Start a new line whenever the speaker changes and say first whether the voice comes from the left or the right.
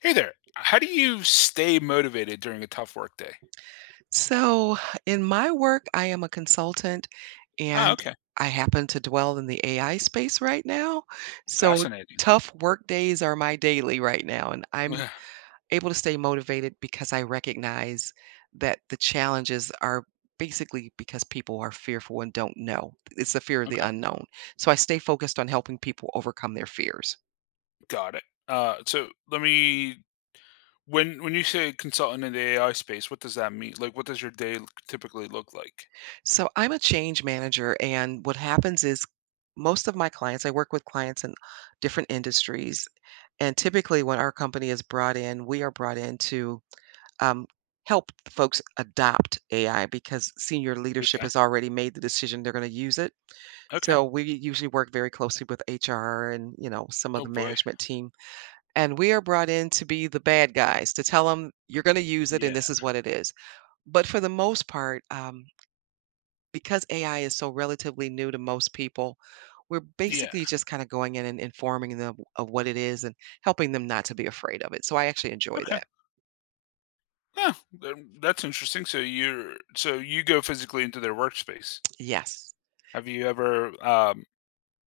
left: Hey there. How do you stay motivated during a tough work day?
right: So, in my work, I am a consultant
left: Ah,
right: and
left: okay.
right: I happen to dwell in the AI space right now. So,
left: Fascinating.
right: tough work days are my daily right now. And I'm
left: Yeah.
right: able to stay motivated because I recognize that the challenges are basically because people are fearful and don't know. It's the fear of the
left: Okay.
right: unknown. So, I stay focused on helping people overcome their fears.
left: Got it. So let me when you say consultant in the AI space, what does that mean? Like, what does your typically look like?
right: So, I'm a change manager. And what happens is most of my clients, I work with clients in different industries. And typically, when our company is brought in, we are brought in to um, help folks adopt AI because senior leadership
left: Okay.
right: has already made the decision they're going to use it.
left: Okay.
right: So we usually work very closely with HR and, you know, some of
left: Oh
right: the
left: boy.
right: management team, and we are brought in to be the bad guys to tell them you're going to use it and
left: Yeah.
right: this is what it is. But for the most part, because AI is so relatively new to most people, we're
left: Yeah.
right: basically just kind of going in and informing them of what it is and helping them not to be afraid of it. So I actually enjoy
left: Okay.
right: that.
left: Oh, then that's interesting. So you go physically into their workspace.
right: Yes.
left: Have you ever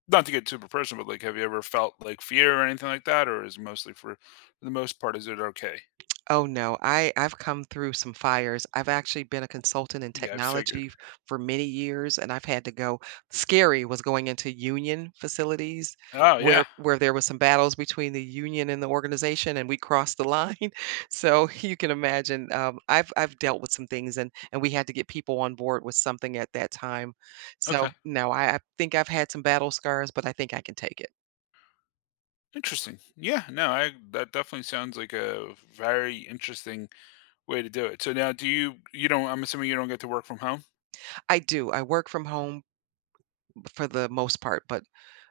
left: not to get super personal, but like have you ever felt like fear or anything like that, or is it mostly for the most part is it okay?
right: Oh, no. I've come through some fires. I've actually been a consultant in
left: Yeah, I figured.
right: technology f for many years, and I've had to go. Scary was going into union facilities
left: Oh,
right: where
left: yeah.
right: there was some battles between the union and the organization, and we crossed the line. So you can imagine, I've dealt with some things, and we had to get people on board with something at that time. So,
left: Okay.
right: no, I think I've had some battle scars, but I think I can take it.
left: Interesting. Yeah, no, I that definitely sounds like a very interesting way to do it. So now do you you don't I'm assuming you don't get to work from home?
right: I do. I work from home for the most part, but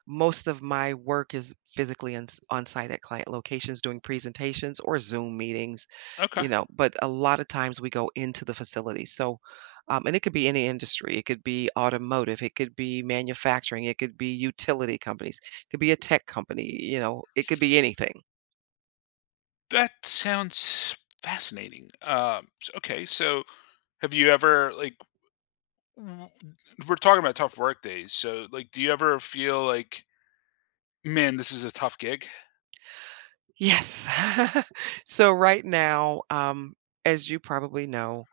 right: most of my work is physically in on-site at client locations doing presentations or Zoom meetings, you
left: Okay.
right: know, but a lot of times we go into the facility. So, and it could be any industry. It could be automotive. It could be manufacturing. It could be utility companies. It could be a tech company. You know, it could be anything.
left: That sounds fascinating. So have you ever like w- we're talking about tough work days. So like do you ever feel like man, this is a tough gig?
right: Yes. So right now, as you probably know,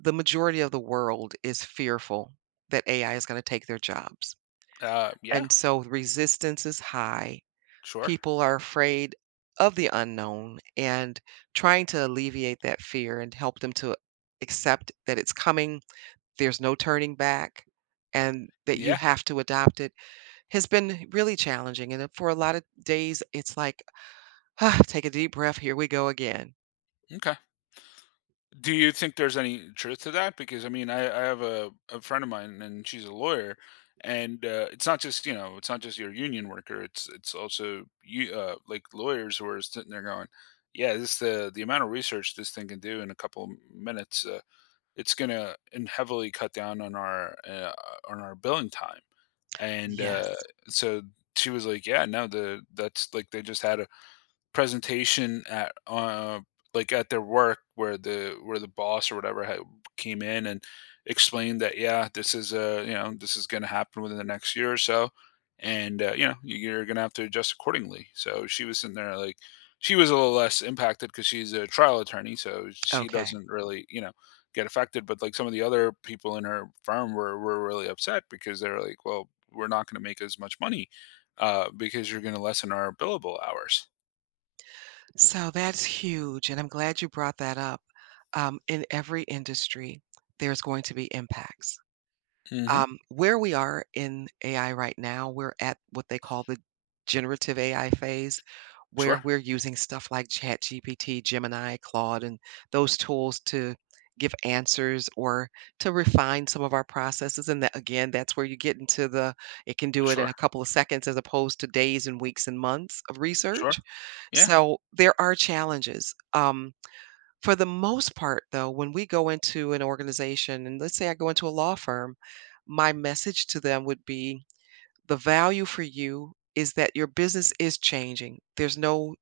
right: the majority of the world is fearful that AI is gonna take their jobs.
left: Yeah,
right: And so resistance is high.
left: sure.
right: People are afraid of the unknown and trying to alleviate that fear and help them to accept that it's coming, there's no turning back, and that you
left: Yeah.
right: have to adopt it has been really challenging. And for a lot of days, it's like, "Ah, take a deep breath, here we go again."
left: Okay. Do you think there's any truth to that? Because I mean, I have a friend of mine, and she's a lawyer, and it's not just it's not just your union worker. It's also you like lawyers who are sitting there going, yeah, this the amount of research this thing can do in a couple of minutes, it's gonna and heavily cut down on our billing time. And
right: Yes.
left: so she was like, yeah, no, the that's like they just had a presentation at, like, at their work where the boss or whatever had came in and explained that, "Yeah, this is, you know, this is gonna happen within the next year or so, and, you know, you're gonna have to adjust accordingly." So she was in there, like she was a little less impacted because she's a trial attorney, so she
right: Okay.
left: doesn't really, get affected, but, like, some of the other people in her firm were really upset because they are like, "Well, we're not gonna make as much money, because you're gonna lessen our billable hours."
right: So that's huge, and I'm glad you brought that up. In every industry, there's going to be impacts.
left: Mhm.
right: Where we are in AI right now, we're at what they call the generative AI phase, where
left: Sure,
right: we're using stuff like ChatGPT, Gemini, Claude, and those tools to give answers or to refine some of our processes. And that, again, that's where you get into the it can do it in
left: sure,
right: a couple of seconds as opposed to days and weeks and months of
left: sure.
right: research.
left: Yeah,
right: So there are challenges. For the most part, though, when we go into an organization, and let's say I go into a law firm, my message to them would be the value for you is that your business is changing. There's no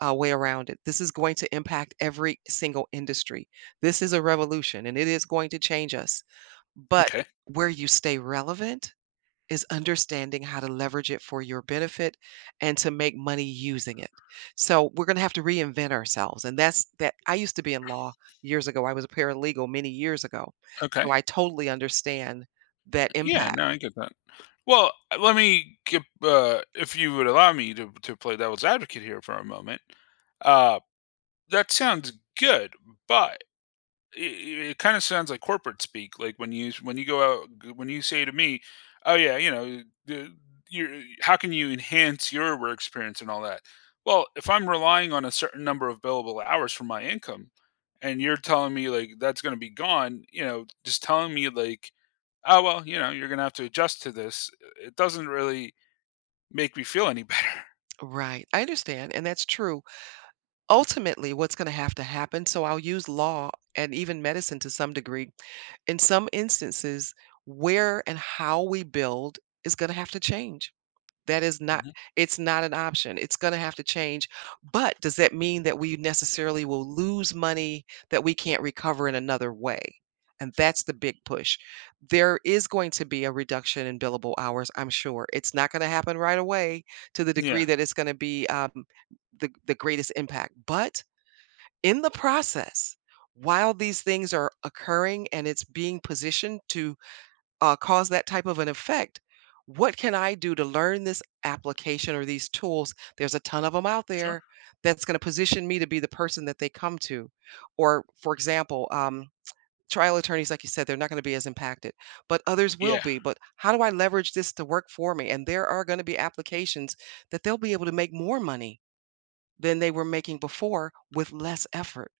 right: way around it. This is going to impact every single industry. This is a revolution and it is going to change us. But
left: okay,
right: where you stay relevant is understanding how to leverage it for your benefit and to make money using it. So we're going to have to reinvent ourselves. And that's that. I used to be in law years ago. I was a paralegal many years ago. So
left: okay.
right: I totally understand that
left: Yeah,
right: impact.
left: no, I get that. Well, let me get, if you would allow me to play devil's advocate here for a moment. Uh, that sounds good, but it kind of sounds like corporate speak. Like when you go out when you say to me, "Oh yeah, you know, you're, how can you enhance your work experience and all that?" Well, if I'm relying on a certain number of billable hours for my income, and you're telling me like that's going to be gone, you know, just telling me like, "Oh well, you know, you're going to have to adjust to this," it doesn't really make me feel any better.
right: Right. I understand. And that's true. Ultimately, what's going to have to happen, so I'll use law and even medicine to some degree, in some instances, where and how we build is going to have to change. That is not,
left: Mhm.
right: it's not an option. It's gonna have to change, but does that mean that we necessarily will lose money that we can't recover in another way? And that's the big push. There is going to be a reduction in billable hours, I'm sure. It's not gonna happen right away to the
left: Yeah,
right: degree that it's gonna be, the greatest impact, but in the process, while these things are occurring and it's being positioned to cause that type of an effect, what can I do to learn this application or these tools? There's a ton of them out
left: sure.
right: there that's going to position me to be the person that they come to. Or, for example, trial attorneys, like you said, they're not going to be as impacted, but others will
left: Yeah.
right: be. But how do I leverage this to work for me? And there are going to be applications that they'll be able to make more money than they were making before with less effort.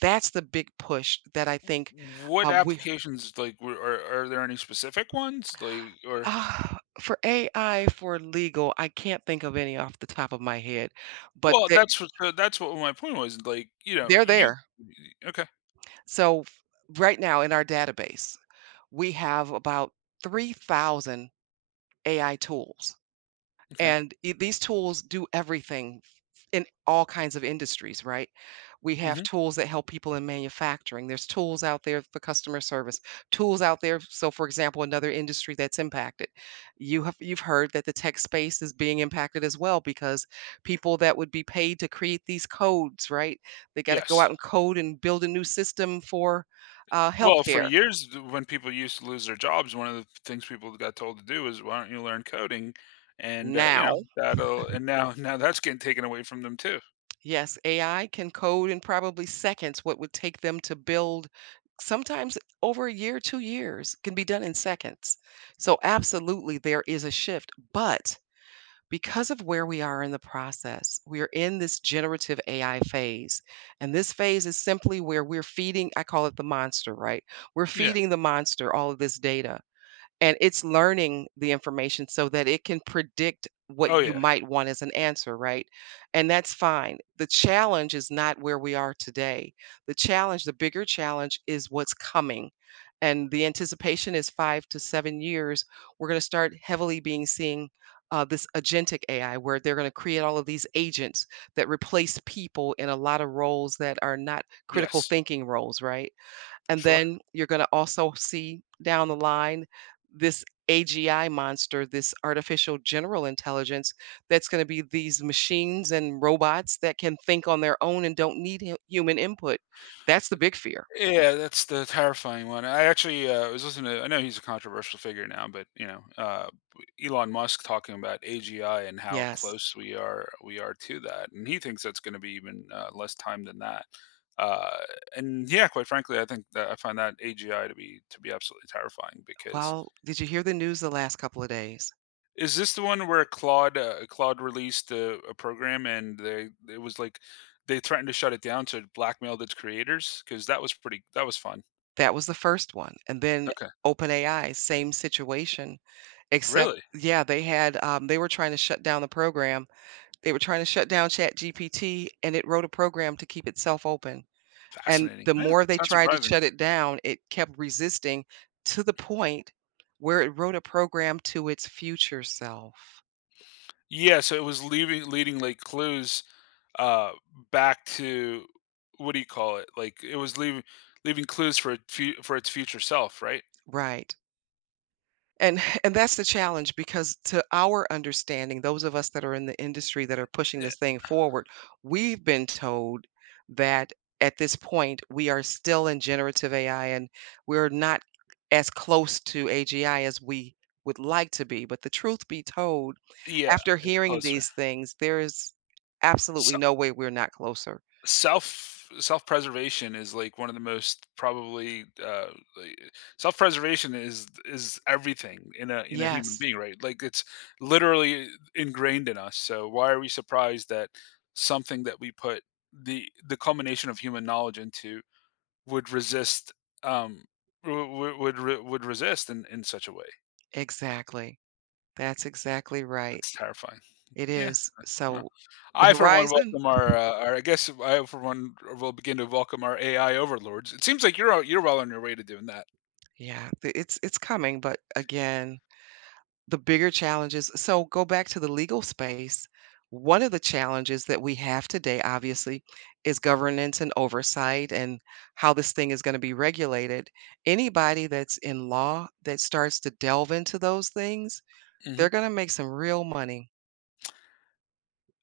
right: That's the big push that I think.
left: What
right: We
left: applications like are there any specific ones like or
right: Ah, for AI, for legal, I can't think of any off the top of my head, but
left: Well, that's what so that's what my point was, like, you know,
right: they're
left: you
right: there.
left: Okay,
right: So f Right now in our database, we have about 3,000 AI tools.
left: okay.
right: And I these tools do everything in all kinds of industries, right? We have
left: Mhm.
right: tools that help people in manufacturing. There's tools out there for customer service, tools out there. So, for example, another industry that's impacted. You have you've heard that the tech space is being impacted as well because people that would be paid to create these codes, right? They got to go
left: Yes.
right: out and code and build a new system for
left: Well, for
right: healthcare
left: years, th when people used to lose their jobs, one of the things people got told to do is, "Why don't you learn coding?" And, you
right: now.
left: know, that'll and now now that's getting taken away from them too.
right: Yes, AI can code in probably seconds what would take them to build sometimes over a year, 2 years can be done in seconds. So absolutely there is a shift, but because of where we are in the process, we are in this generative AI phase. And this phase is simply where we're feeding, I call it the monster, right? We're
left: Yeah.
right: feeding the monster all of this data. And it's learning the information so that it can predict what
left: Oh,
right: you
left: yeah.
right: might want as an answer, right? And that's fine. The challenge is not where we are today. The challenge, the bigger challenge is what's coming. And the anticipation is 5 to 7 years. We're going to start heavily being seeing this agentic AI, where they're going to create all of these agents that replace people in a lot of roles that are not critical
left: Yes.
right: thinking roles, right? And
left: Sure.
right: then you're gonna also see down the line this AGI monster, this artificial general intelligence that's gonna be these machines and robots that can think on their own and don't need hu human input. That's the big fear.
left: Yeah, that's the terrifying one. I actually was listening to. I know he's a controversial figure now, but you know, Elon Musk talking about AGI and how
right: Yes.
left: close we are to that, and he thinks that's going to be even less time than that. Uh, and yeah, quite frankly, I think that I find that AGI to be absolutely terrifying because
right: Well, did you hear the news the last couple of days?
left: is this the one where Claude released a program and they it was like they threatened to shut it down to blackmail its creators because that was pretty that was fun.
right: That was the first one, and then
left: Okay,
right: OpenAI, same situation, except
left: really.
right: yeah, they had, they were trying to shut down the program. They were trying to shut down ChatGPT, and it wrote a program to keep itself open. And
left: Fascinating.
right: the
left: Yeah,
right: more
left: it's
right: they
left: not
right: tried to
left: surprising.
right: shut it down, it kept resisting to the point where it wrote a program to its future self.
left: Yeah, so it was leaving leading like clues uh back to what do you call it? Like it was leaving clues for for its future self, right?
right: Right. And and that's the challenge because to our understanding, those of us that are in the industry that are pushing
left: Yeah,
right: this thing forward, we've been told that at this point we are still in generative AI and we're not as close to AGI as we would like to be. But the truth be told,
left: yeah,
right: after
left: it's
right: hearing
left: closer.
right: these things, there is absolutely no way we're not closer.
left: self Self-preservation is like one of the most probably like, self-preservation is everything in a human
right: Yes,
left: being, right? Like it's literally ingrained in us, so why are we surprised that something that we put the culmination of human knowledge into would resist um would resist in such a way?
right: exactly. That's exactly right.
left: It's terrifying.
right: It
left: Yeah.
right: is.
left: Yeah.
right: So the
left: I, for one,
right: horizon.
left: welcome our, I guess I, for one, will begin to welcome our AI overlords. It seems like you're well on your way to doing that.
right: It's coming, but again, the bigger challenges. So go back to the legal space. One of the challenges that we have today, obviously, is governance and oversight and how this thing is going to be regulated. Anybody that's in law that starts to delve into those things,
left: Hmm.
right: they're going to make some real money.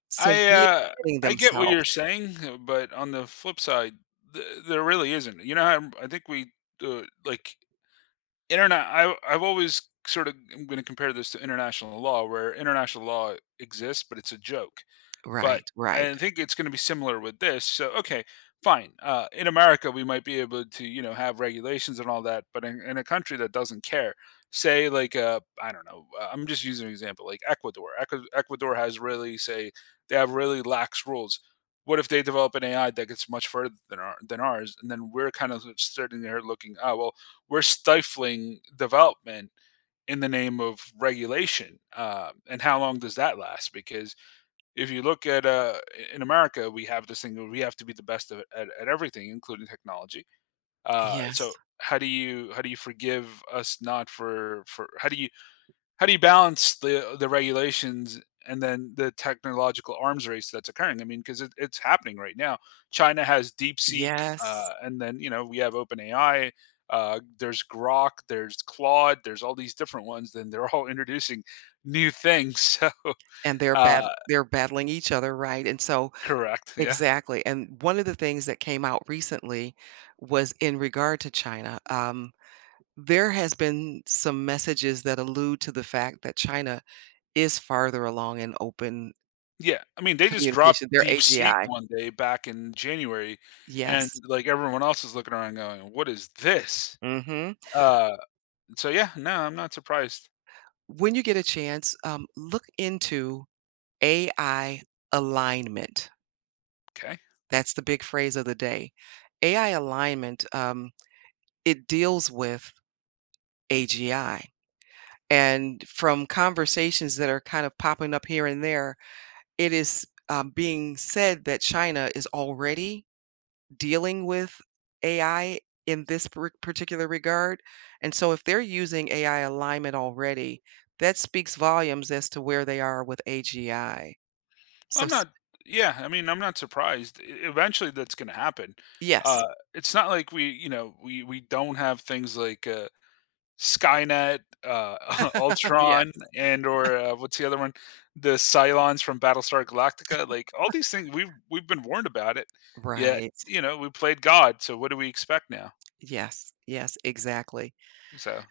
right: So
left: I uh,
right: reinventing
left: I get what you're
right: themselves.
left: saying, but on the flip side, there really isn't. You know, I think we uh, like internet. I I've always sort of I'm going to compare this to international law, where international law exists, but it's a joke. But
right: Right,
left: I
right: right.
left: think it's going to be similar with this. So, okay, fine. In America, we might be able to, you know, have regulations and all that. But in a country that doesn't care, say like, I don't know, I'm just using an example, like Ecuador. Ecuador has really, say, they have really lax rules. What if they develop an AI that gets much further than, than ours? And then we're kind of sitting there looking, oh, well, we're stifling development in the name of regulation. And how long does that last? Because if you look at in America, we have this thing where we have to be the best at everything, including technology. So
right: Yes.
left: how do you forgive us not for for how do you balance the regulations and then the technological arms race that's occurring? I mean, because it's happening right now. China has DeepSeek,
right: Yes.
left: and then you know we have OpenAI. There's Grok, there's Claude, there's all these different ones. Then they're all introducing new things. So
right: And they're battling each other, right? And so
left: correct, yeah.
right: exactly, and one of the things that came out recently was in regard to China. There has been some messages that allude to the fact that China is farther along in open
left: Yeah, I mean, they just dropped
right: communication. Their
left: DeepSeek
right: AGI.
left: one day back in January, and,
right: Yes.
left: like, everyone else is looking around going, "What is this?"
right: Mhm.
left: Uh, so yeah, no, I'm not surprised.
right: When you get a chance, look into AI alignment.
left: Okay.
right: That's the big phrase of the day. AI alignment, it deals with AGI. And from conversations that are kind of popping up here and there, it is being said that China is already dealing with AI in this particular regard. And so if they're using AI alignment already, that speaks volumes as to where they are with AGI.
left: Well,
right: So,
left: I'm
right: s-
left: not yeah, I mean, I'm not surprised. E Eventually, that's gonna happen.
right: yes,
left: Uh, it's not like we, you know, we don't have things like, Skynet,
right: yeah,
left: Ultron, and or, what's the other one? The Cylons from Battlestar Galactica, like, all these things, we've been warned about it, yet,
right: right.
left: you know, we played God, so what do we expect now?
right: Yes, yes, exactly.
left: So,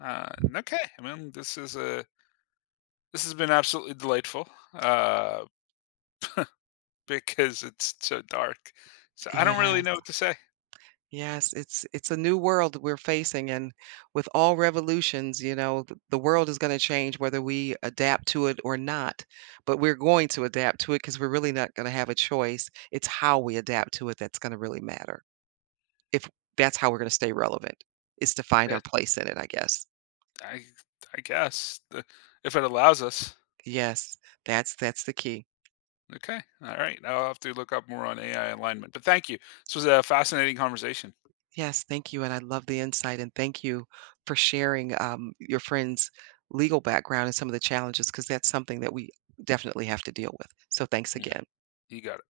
left: uh, okay, I mean this is, a this has been absolutely delightful, uh, because it's so dark. So I don't
right: Yeah.
left: really know what to say.
right: Yes, it's a new world that we're facing, and with all revolutions, you know, the world is going to change whether we adapt to it or not. But we're going to adapt to it because we're really not going to have a choice. It's how we adapt to it that's going to really matter. If that's how we're going to stay relevant, is to find
left: Eh,
right: our place in it, I guess.
left: I I guess, the if it allows us.
right: Yes, that's the key.
left: Okay. All right. I'll have to look up more on AI alignment. But thank you. This was a fascinating conversation.
right: Yes, thank you, and I love the insight, and thank you for sharing your friend's legal background and some of the challenges because that's something that we definitely have to deal with. So thanks
left: Yeah.
right: again.
left: You got it.